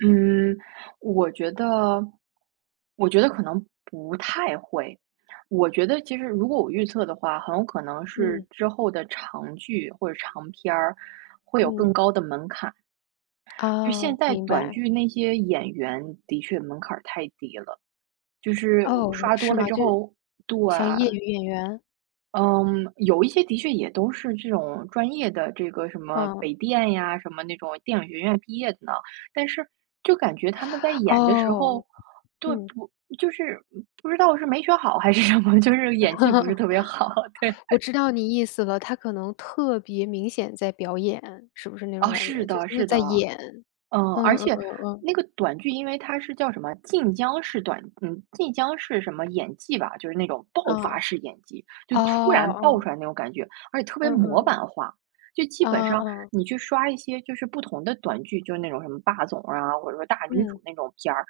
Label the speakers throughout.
Speaker 1: 嗯，我觉得我觉得可能不太会。我觉得其实如果我预测的话，很有可能是
Speaker 2: 嗯。
Speaker 1: 之后的长剧或者是长片儿会有
Speaker 2: 嗯。
Speaker 1: 更高的门槛。就现
Speaker 2: 哦，
Speaker 1: 在
Speaker 2: 明
Speaker 1: 短
Speaker 2: 白。
Speaker 1: 剧那些演员的确门槛儿太低了。就是我
Speaker 2: 哦，
Speaker 1: 刷多
Speaker 2: 是
Speaker 1: 了
Speaker 2: 吗？
Speaker 1: 之
Speaker 2: 就
Speaker 1: 后对。
Speaker 2: 像业余演员。
Speaker 1: 嗯，有一些的确也都是这种专业的，这个什么
Speaker 2: 嗯。
Speaker 1: 北电呀，什么那种电影学院毕业的呢。但是就感觉他们在演的时
Speaker 2: 哦，
Speaker 1: 候，对
Speaker 2: 嗯。
Speaker 1: 不就是，嗯，不知道是没学好还是什么，就是演技不是 特别好，对。
Speaker 2: 我知道你意思了，他可能特别明显在表演，是不是那种
Speaker 1: 哦，
Speaker 2: 感
Speaker 1: 是
Speaker 2: 觉，就
Speaker 1: 的
Speaker 2: 是
Speaker 1: 是的，
Speaker 2: 在演，
Speaker 1: 嗯。
Speaker 2: 嗯
Speaker 1: 而
Speaker 2: 嗯嗯
Speaker 1: 且
Speaker 2: 嗯，
Speaker 1: 那个短剧因为它是叫什么晋江式短嗯，晋江式什么演技吧，就是那种爆发
Speaker 2: 嗯。
Speaker 1: 式演技。就
Speaker 2: 哦
Speaker 1: 突然爆
Speaker 2: 哦。
Speaker 1: 出来那种感觉，而且特别
Speaker 2: 嗯
Speaker 1: 模
Speaker 2: 嗯。
Speaker 1: 版化。就基本
Speaker 2: 嗯
Speaker 1: 上
Speaker 2: 嗯。
Speaker 1: 你去刷一些就是不同的短剧，就是那种什么霸总啊，或者说大女
Speaker 2: 嗯。
Speaker 1: 主那种片儿，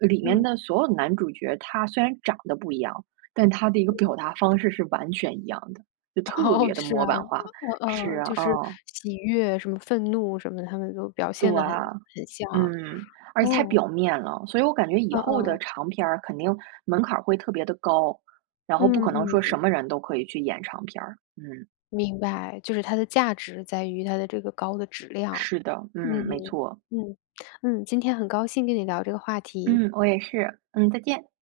Speaker 1: 呃，里面
Speaker 2: 嗯。
Speaker 1: 的所有的男主角，他虽然长得不一样，但他的一个表
Speaker 2: 对。
Speaker 1: 达方式是完全一样的。就特
Speaker 2: 哦，
Speaker 1: 别地
Speaker 2: 是
Speaker 1: 模
Speaker 2: 啊。
Speaker 1: 板化。
Speaker 2: 哦
Speaker 1: 是，
Speaker 2: 哦，就是
Speaker 1: 嗯。
Speaker 2: 喜悦什么、愤怒什么，他们都表
Speaker 1: 对，
Speaker 2: 现得很很像啊，
Speaker 1: 嗯。而且太
Speaker 2: 哦。
Speaker 1: 表面了。所以我感觉以
Speaker 2: 嗯
Speaker 1: 后的
Speaker 2: 嗯。
Speaker 1: 长片儿肯定门槛儿会特别地高，然后不
Speaker 2: 嗯
Speaker 1: 可能说
Speaker 2: 嗯。
Speaker 1: 什么人都可以去演长片儿，嗯。
Speaker 2: 明白，就是它的价值在于它的这个高的质量。
Speaker 1: 是的，
Speaker 2: 嗯
Speaker 1: 嗯，没错。
Speaker 2: 嗯嗯。今天很高兴跟你聊这个话题。
Speaker 1: 嗯，我也是，嗯，再见。